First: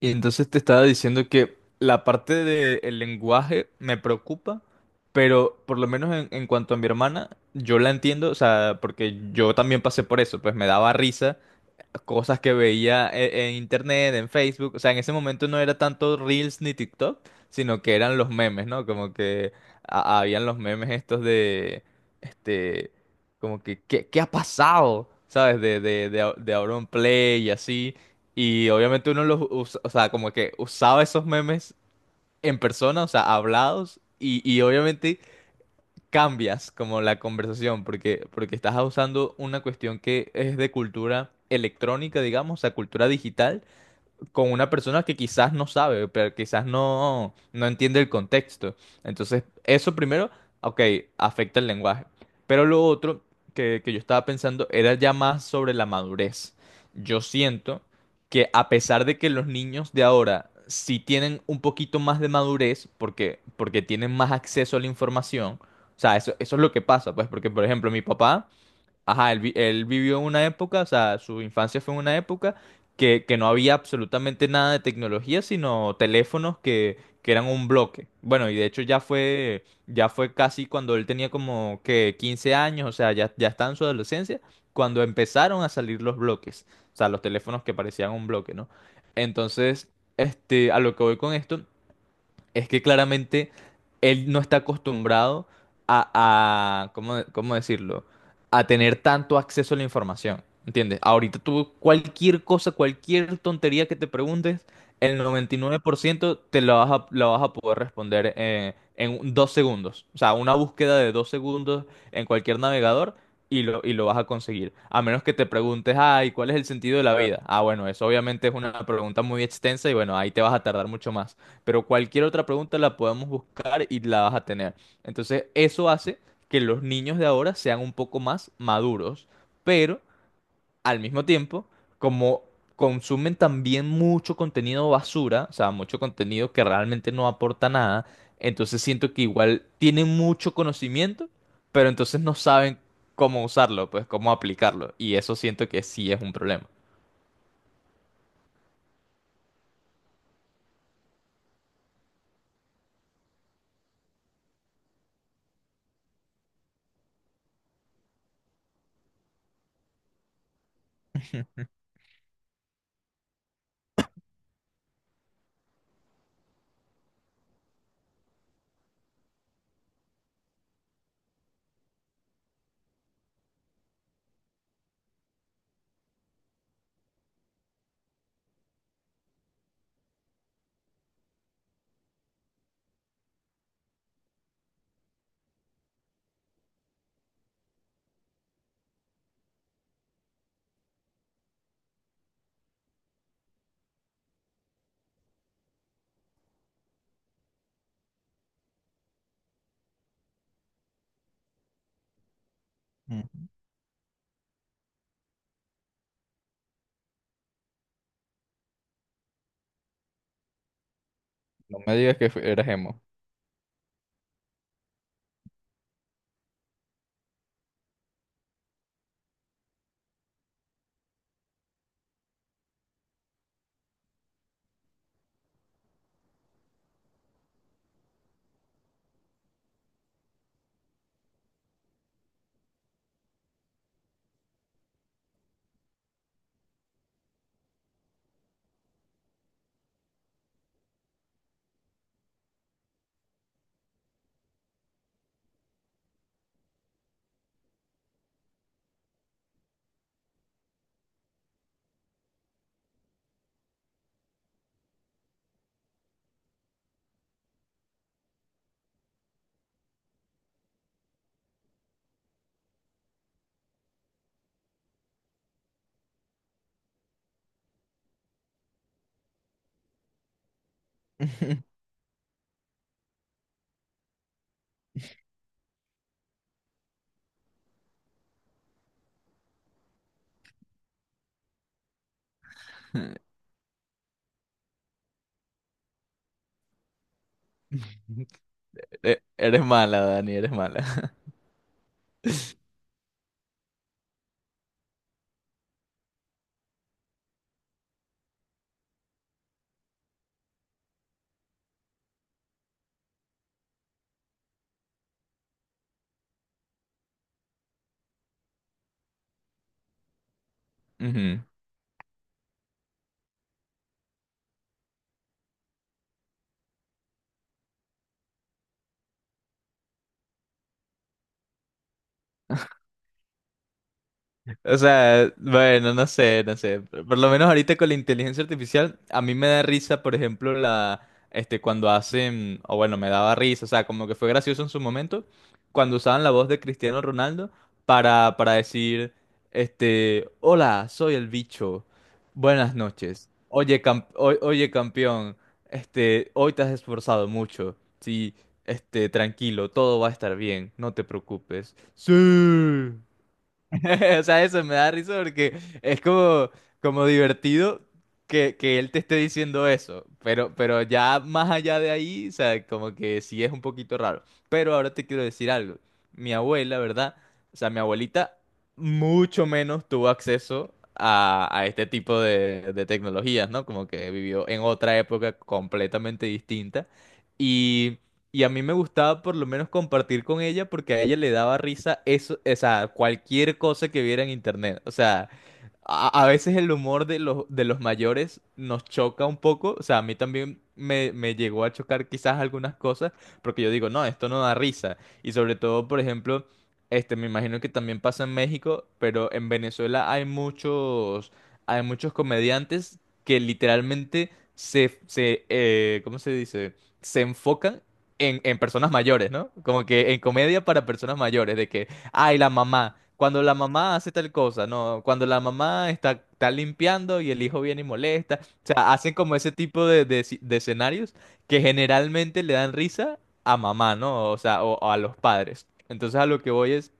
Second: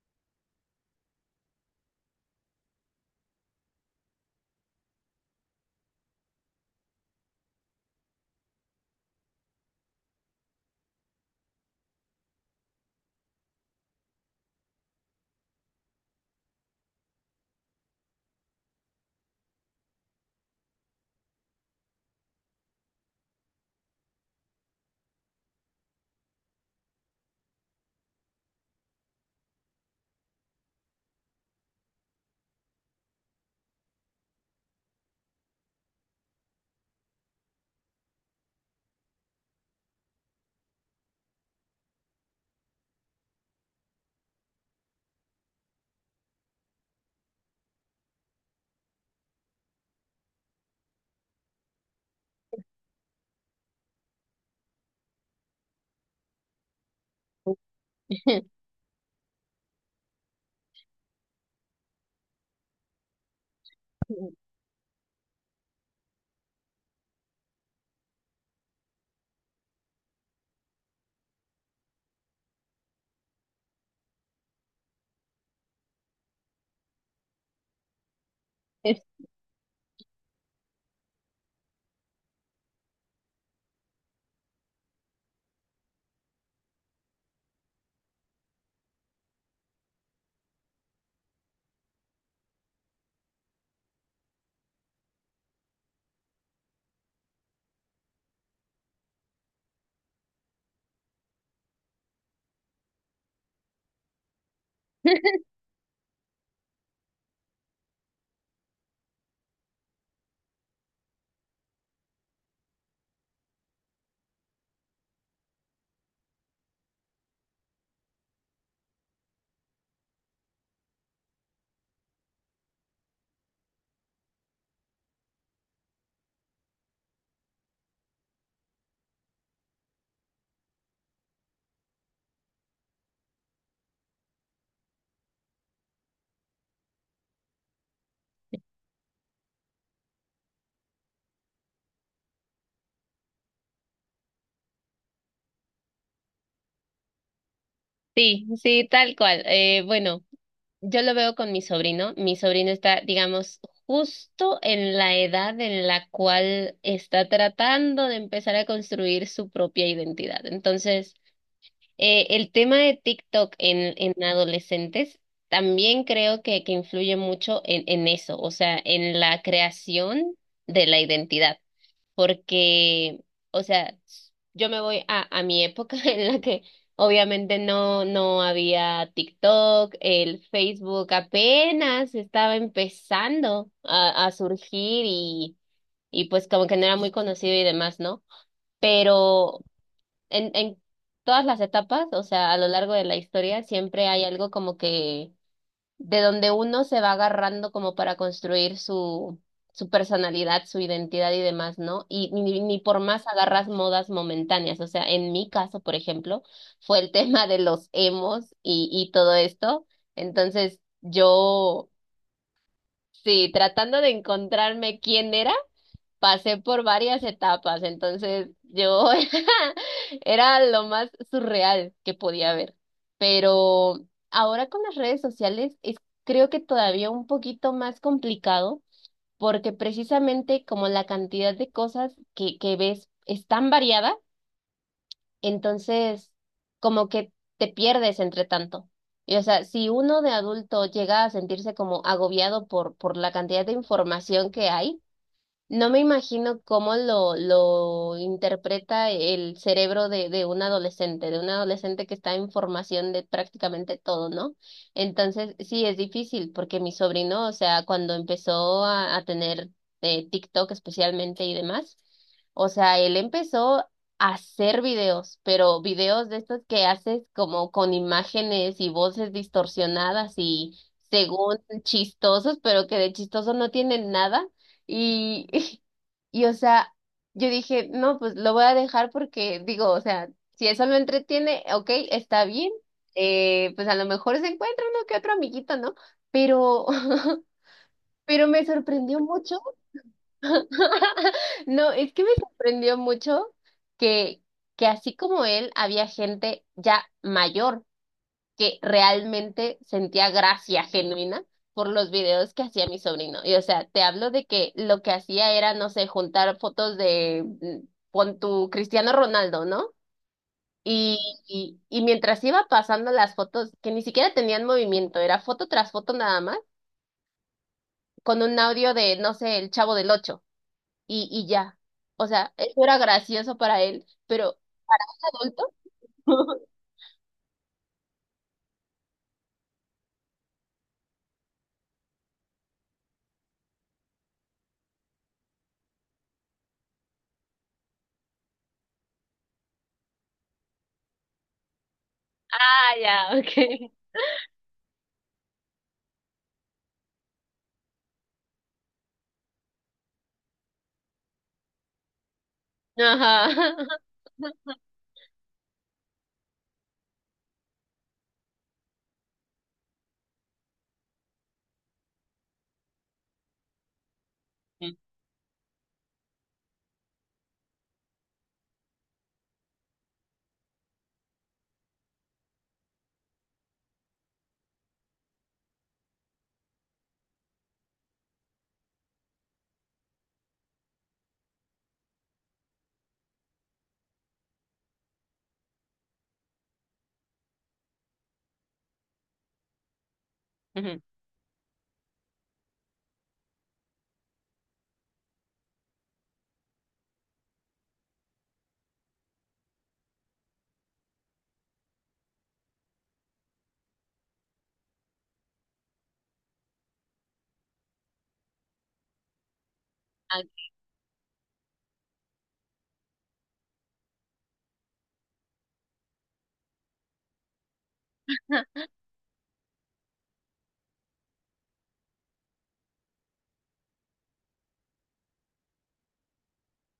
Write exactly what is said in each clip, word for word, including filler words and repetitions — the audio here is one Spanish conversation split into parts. Y entonces te estaba diciendo que la parte del lenguaje me preocupa, pero por lo menos en, en cuanto a mi hermana, yo la entiendo, o sea, porque yo también pasé por eso, pues me daba risa cosas que veía e- en, internet, en Facebook. O sea, en ese momento no era tanto Reels ni TikTok, sino que eran los memes, ¿no? Como que a- habían los memes estos de, este, como que, ¿qué, qué ha pasado? ¿Sabes? De, de, de, Au- de Auron Play y así. Y obviamente uno los usa, o sea, como que usaba esos memes en persona, o sea, hablados. Y, y obviamente cambias como la conversación porque, porque estás usando una cuestión que es de cultura electrónica, digamos, a cultura digital con una persona que quizás no sabe, pero quizás no, no entiende el contexto. Entonces, eso primero, ok, afecta el lenguaje. Pero lo otro que, que yo estaba pensando era ya más sobre la madurez. Yo siento que a pesar de que los niños de ahora sí tienen un poquito más de madurez, porque, porque tienen más acceso a la información, o sea, eso, eso es lo que pasa, pues, porque, por ejemplo, mi papá. Ajá, él, vi- él vivió en una época, o sea, su infancia fue en una época que, que no había absolutamente nada de tecnología, sino teléfonos que, que eran un bloque. Bueno, y de hecho ya Es- fue, ya fue casi cuando él tenía como que quince años, o sea, ya, ya estaba en su adolescencia, cuando empezaron a salir los bloques, o sea, los teléfonos que parecían un bloque, ¿no? Entonces, este, a lo que voy con esto es que claramente él no está acostumbrado a, a- ¿cómo, cómo decirlo? A tener tanto acceso a la información, ¿entiendes? Ahorita tú cualquier cosa, cualquier tontería que te preguntes, el noventa y nueve por ciento te la vas a, la vas a poder responder, eh, en un- dos segundos. O sea, una búsqueda de dos segundos en cualquier navegador y lo, y lo vas a conseguir. A menos que te preguntes, ay, ¿cuál es el sentido de la vida? Ah, bueno, eso obviamente es una pregunta muy extensa y bueno, ahí te vas a tardar mucho más, pero cualquier otra pregunta la podemos buscar y la vas a tener. Entonces, eso hace que los niños de ahora sean un poco más maduros, pero al mismo tiempo, como consumen también mucho contenido basura, o sea, mucho contenido que realmente no aporta nada, entonces siento que igual tienen mucho conocimiento, pero entonces no saben cómo usarlo, pues cómo aplicarlo, y eso siento que sí es un problema. Sí, sí, tal cual. Eh, bueno, yo lo veo con mi sobrino. Mi sobrino está, digamos, justo en la edad en la cual está tratando de empezar a construir su propia identidad. Entonces, eh, el tema de TikTok en, en adolescentes también creo que, que influye mucho en, en eso, o sea, en la creación de la identidad, porque, o sea, yo me voy a, a mi época en la que obviamente no, no había TikTok, el Facebook apenas estaba empezando a, a surgir y, y pues como que no era muy conocido y demás, ¿no? Pero en, en todas las etapas, o sea, a lo largo de la historia, siempre hay algo como que de donde uno se va agarrando como para construir su, su personalidad, su identidad y demás, ¿no? Y ni, ni por más agarras modas momentáneas. O sea, en mi caso, por ejemplo, fue el tema de los emos y, y todo esto. Entonces, No yo, me digas que fu- eras emo. sí, tratando de encontrarme quién era, pasé por varias etapas, entonces yo era lo más surreal que podía ver. Pero ahora con las redes sociales es, creo que, todavía un poquito más complicado porque precisamente como la cantidad de cosas que, que ves es tan variada, entonces como que te pierdes entre tanto. Y, o sea, si uno de adulto llega a sentirse como agobiado por, por la cantidad de información que hay, no me imagino cómo lo, lo interpreta el cerebro de, de un adolescente, de un adolescente que está en formación de prácticamente todo, ¿no? Entonces, sí, es difícil porque mi sobrino, o sea, cuando empezó a, a tener eh, TikTok especialmente y demás, o sea, él empezó a hacer videos, pero videos de estos que haces como con imágenes y voces distorsionadas y según chistosos, pero que de chistoso no tienen nada. Y, y, o sea, yo dije, no, pues lo voy a dejar porque digo, o sea, si eso lo entretiene, ok, está bien, eh, pues a lo mejor se encuentra uno que otro amiguito, ¿no? Pero, pero me sorprendió E- mucho, Eres mala, Dani, eres mala. no, es que me sorprendió mucho que, que así como él, había gente ya mayor que realmente sentía gracia genuina por los videos que hacía mi sobrino. Y o sea, te hablo de que lo que hacía era, no sé, juntar fotos de, mm, pon tu Cristiano Ronaldo, ¿no? Y, Ujú. y, y mientras iba pasando las fotos, que ni siquiera tenían movimiento, era foto tras foto nada más, con un audio de, no sé, el Chavo del Ocho, y, y ya. O sea, eso era gracioso para él, pero O sea, adulto. bueno, no sé, no sé. Por, por lo menos ahorita con la inteligencia artificial, a mí me da risa, por ejemplo, la, este, cuando hacen, o bueno, me daba risa, o sea, como que fue gracioso en su momento, cuando usaban la voz de Cristiano Ronaldo para, para decir, este, hola, soy el bicho, buenas Ah, noches, ya, ok. oye, cam- o- oye, campeón, este, hoy te has esforzado mucho, sí, este, tranquilo, todo va a estar bien, no te preocupes. Sí. Ajá. O sea, eso me da risa porque es como, como divertido que, que él te esté diciendo eso, pero, pero ya más allá de ahí, o sea, como que sí es un poquito raro. Pero ahora te quiero decir algo. Mi abuela, ¿verdad? O sea, mi abuelita mucho menos tuvo acceso a, a este tipo de, de tecnologías, ¿no? Como que vivió en otra época completamente distinta. Y a mí me gustaba por lo menos compartir con ella porque a ella le daba risa eso, o sea, cualquier cosa que viera en internet. O sea, a, a veces el humor de los, de los mayores nos choca un poco. O sea, a mí también Ujú. me, me llegó a chocar quizás algunas cosas porque yo digo, no, esto no da risa. Y sobre todo, por ejemplo, este, me imagino que también pasa en México, pero en Venezuela hay muchos, hay muchos comediantes que literalmente se, se, eh, ¿cómo se dice? Se enfocan en, en personas mayores, ¿no? Como que en Ah, comedia para personas mayores, de que, ay, la mamá, cuando la mamá hace tal cosa, no, cuando la mamá está, está limpiando y el hijo viene y molesta, o sea, hacen como ese tipo de, de, esci- de escenarios que generalmente le dan risa a mamá, ¿no? O sea, o, o a los padres. Entonces a lo que voy es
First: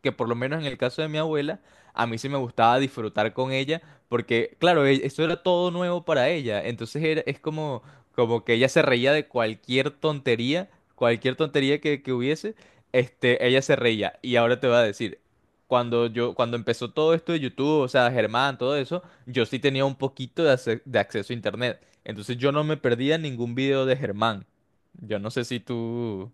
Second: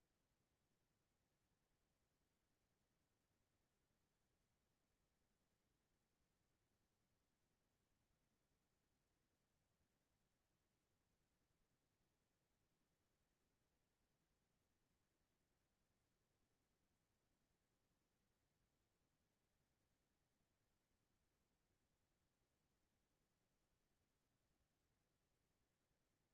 que por lo menos en el caso de mi abuela, a mí sí me gustaba disfrutar con ella, porque claro, e- eso era todo nuevo para ella, entonces era, es como, como que ella se reía de cualquier tontería, cualquier tontería que, que hubiese, este, ella se reía, y ahora te voy a decir, cuando yo, cuando empezó todo esto de YouTube, o sea, Germán, todo eso, yo sí tenía un poquito de, ace- de acceso a internet, entonces yo no me perdía ningún video de Germán, yo no sé si tú,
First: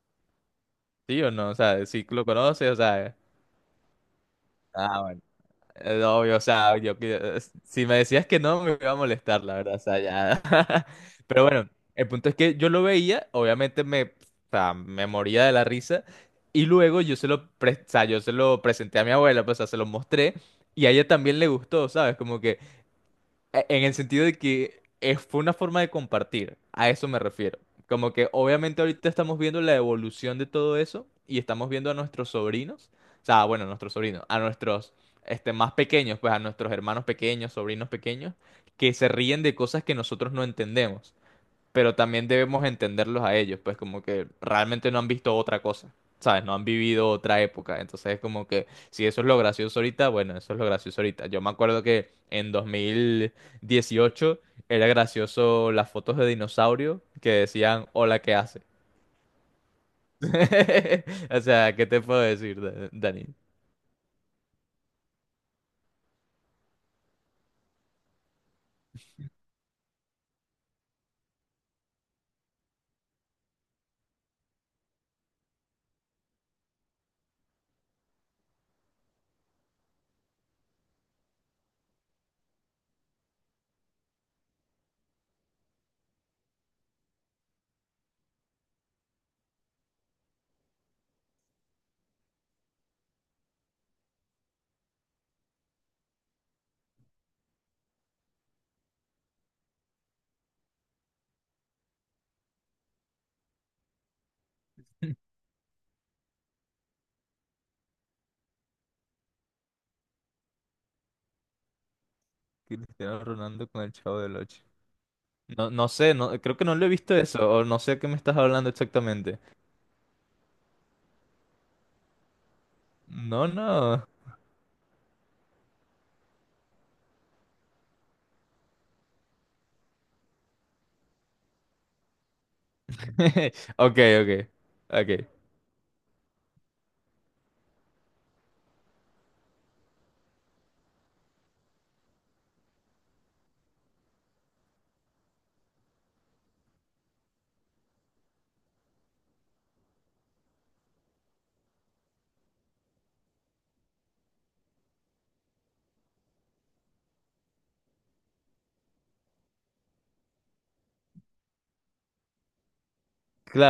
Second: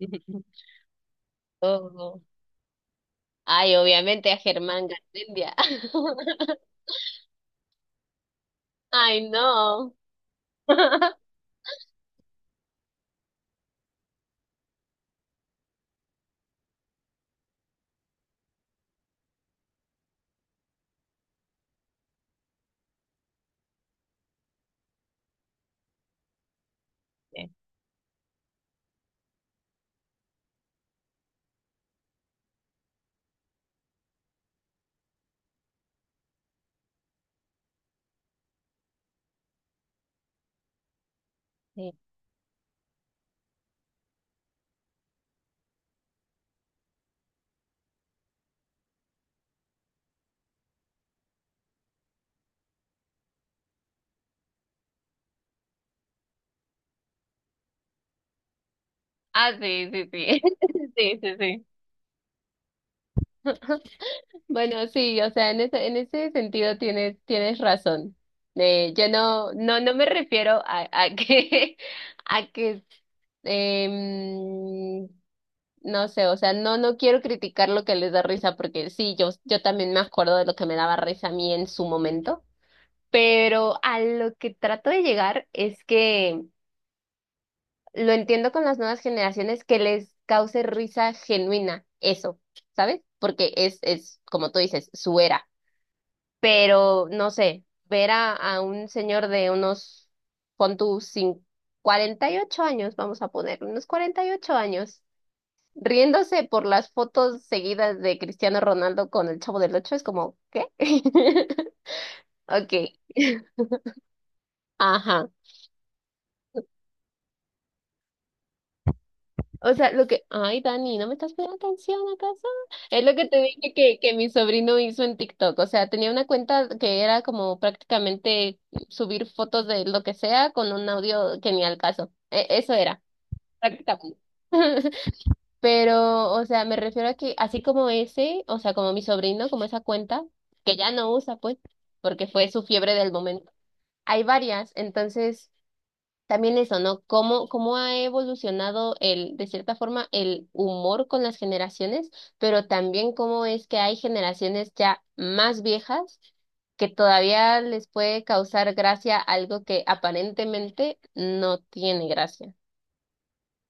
sí o no, o sea, si Oh. lo conoces, o sea... Ay, obviamente a Germán Ah, Garmendia. Eh, no, obvio, o sea, yo, que- si me decías que no, me iba a Ay, molestar, la verdad, o no. sea, ya. Pero bueno, el punto es que yo lo veía, obviamente me, o sea, me moría de la risa, y luego yo se lo, pre- o sea, yo se lo presenté a mi abuela, pues, o sea, se lo mostré, y a ella también le gustó, ¿sabes? Como que, e- En el sentido de que eh, fue una forma de compartir, a eso me Sí, refiero. Como que obviamente ahorita estamos viendo la evolución de todo eso y estamos viendo a nuestros sobrinos, o sea, bueno, a nuestros sobrinos, a nuestros este, más pequeños, pues a nuestros hermanos pequeños, sobrinos pequeños, que se ríen de cosas que nosotros no entendemos, sí. pero también debemos entenderlos a ellos, pues como que realmente no han visto otra cosa, ¿sabes? No han vivido otra época, entonces es como que si eso es lo gracioso ahorita, bueno, eso es lo gracioso ahorita. Yo me acuerdo que en dos mil dieciocho era gracioso las fotos de dinosaurio que decían, hola, ¿qué hace? Ah, sí, sí, sí. Sí, sí, O sí. sea, ¿qué te puedo decir, Da- Dani? Bueno, sí, o sea, en ese, en ese sentido tienes, tienes razón. Eh, yo no, no, no me refiero a, a que, a que, em, no sé, o sea, no, no quiero criticar lo que les da risa, porque sí, yo, yo también me acuerdo de lo que me daba risa a mí en su momento, pero a lo que trato de llegar es que lo entiendo con las nuevas generaciones que les cause risa genuina, eso, ¿sabes? Porque es, es, como tú dices, su era. Pero, no sé, ver a, a un señor de unos, pon tú, cin- cuarenta y ocho años, vamos a poner, unos cuarenta y ocho años, riéndose por las fotos seguidas de Cristiano Ronaldo con el Chavo del Ocho, es como, ¿qué? Ok, Cristiano Ronaldo con el Chavo del Ocho. ajá. No, no sé, no, creo que no lo he visto eso, o no sé a qué me estás hablando exactamente. O sea, lo que, ay, Dani, ¿no me estás poniendo atención acaso? Es lo que te No, dije que, no. que mi sobrino hizo en TikTok. O sea, tenía una cuenta que era como prácticamente subir fotos de lo que sea con un audio que ni al caso. E- eso era, Ok, prácticamente. ok, ok. Pero, o sea, me refiero a que así como ese, o sea, como mi sobrino, como esa cuenta, que ya no usa, pues, porque fue su fiebre del momento. Hay varias, entonces. También eso, ¿no? ¿Cómo, cómo ha evolucionado el, de cierta forma, el humor con las generaciones, pero también cómo es que hay generaciones ya más viejas que todavía les puede causar gracia algo que aparentemente no tiene gracia? Claro.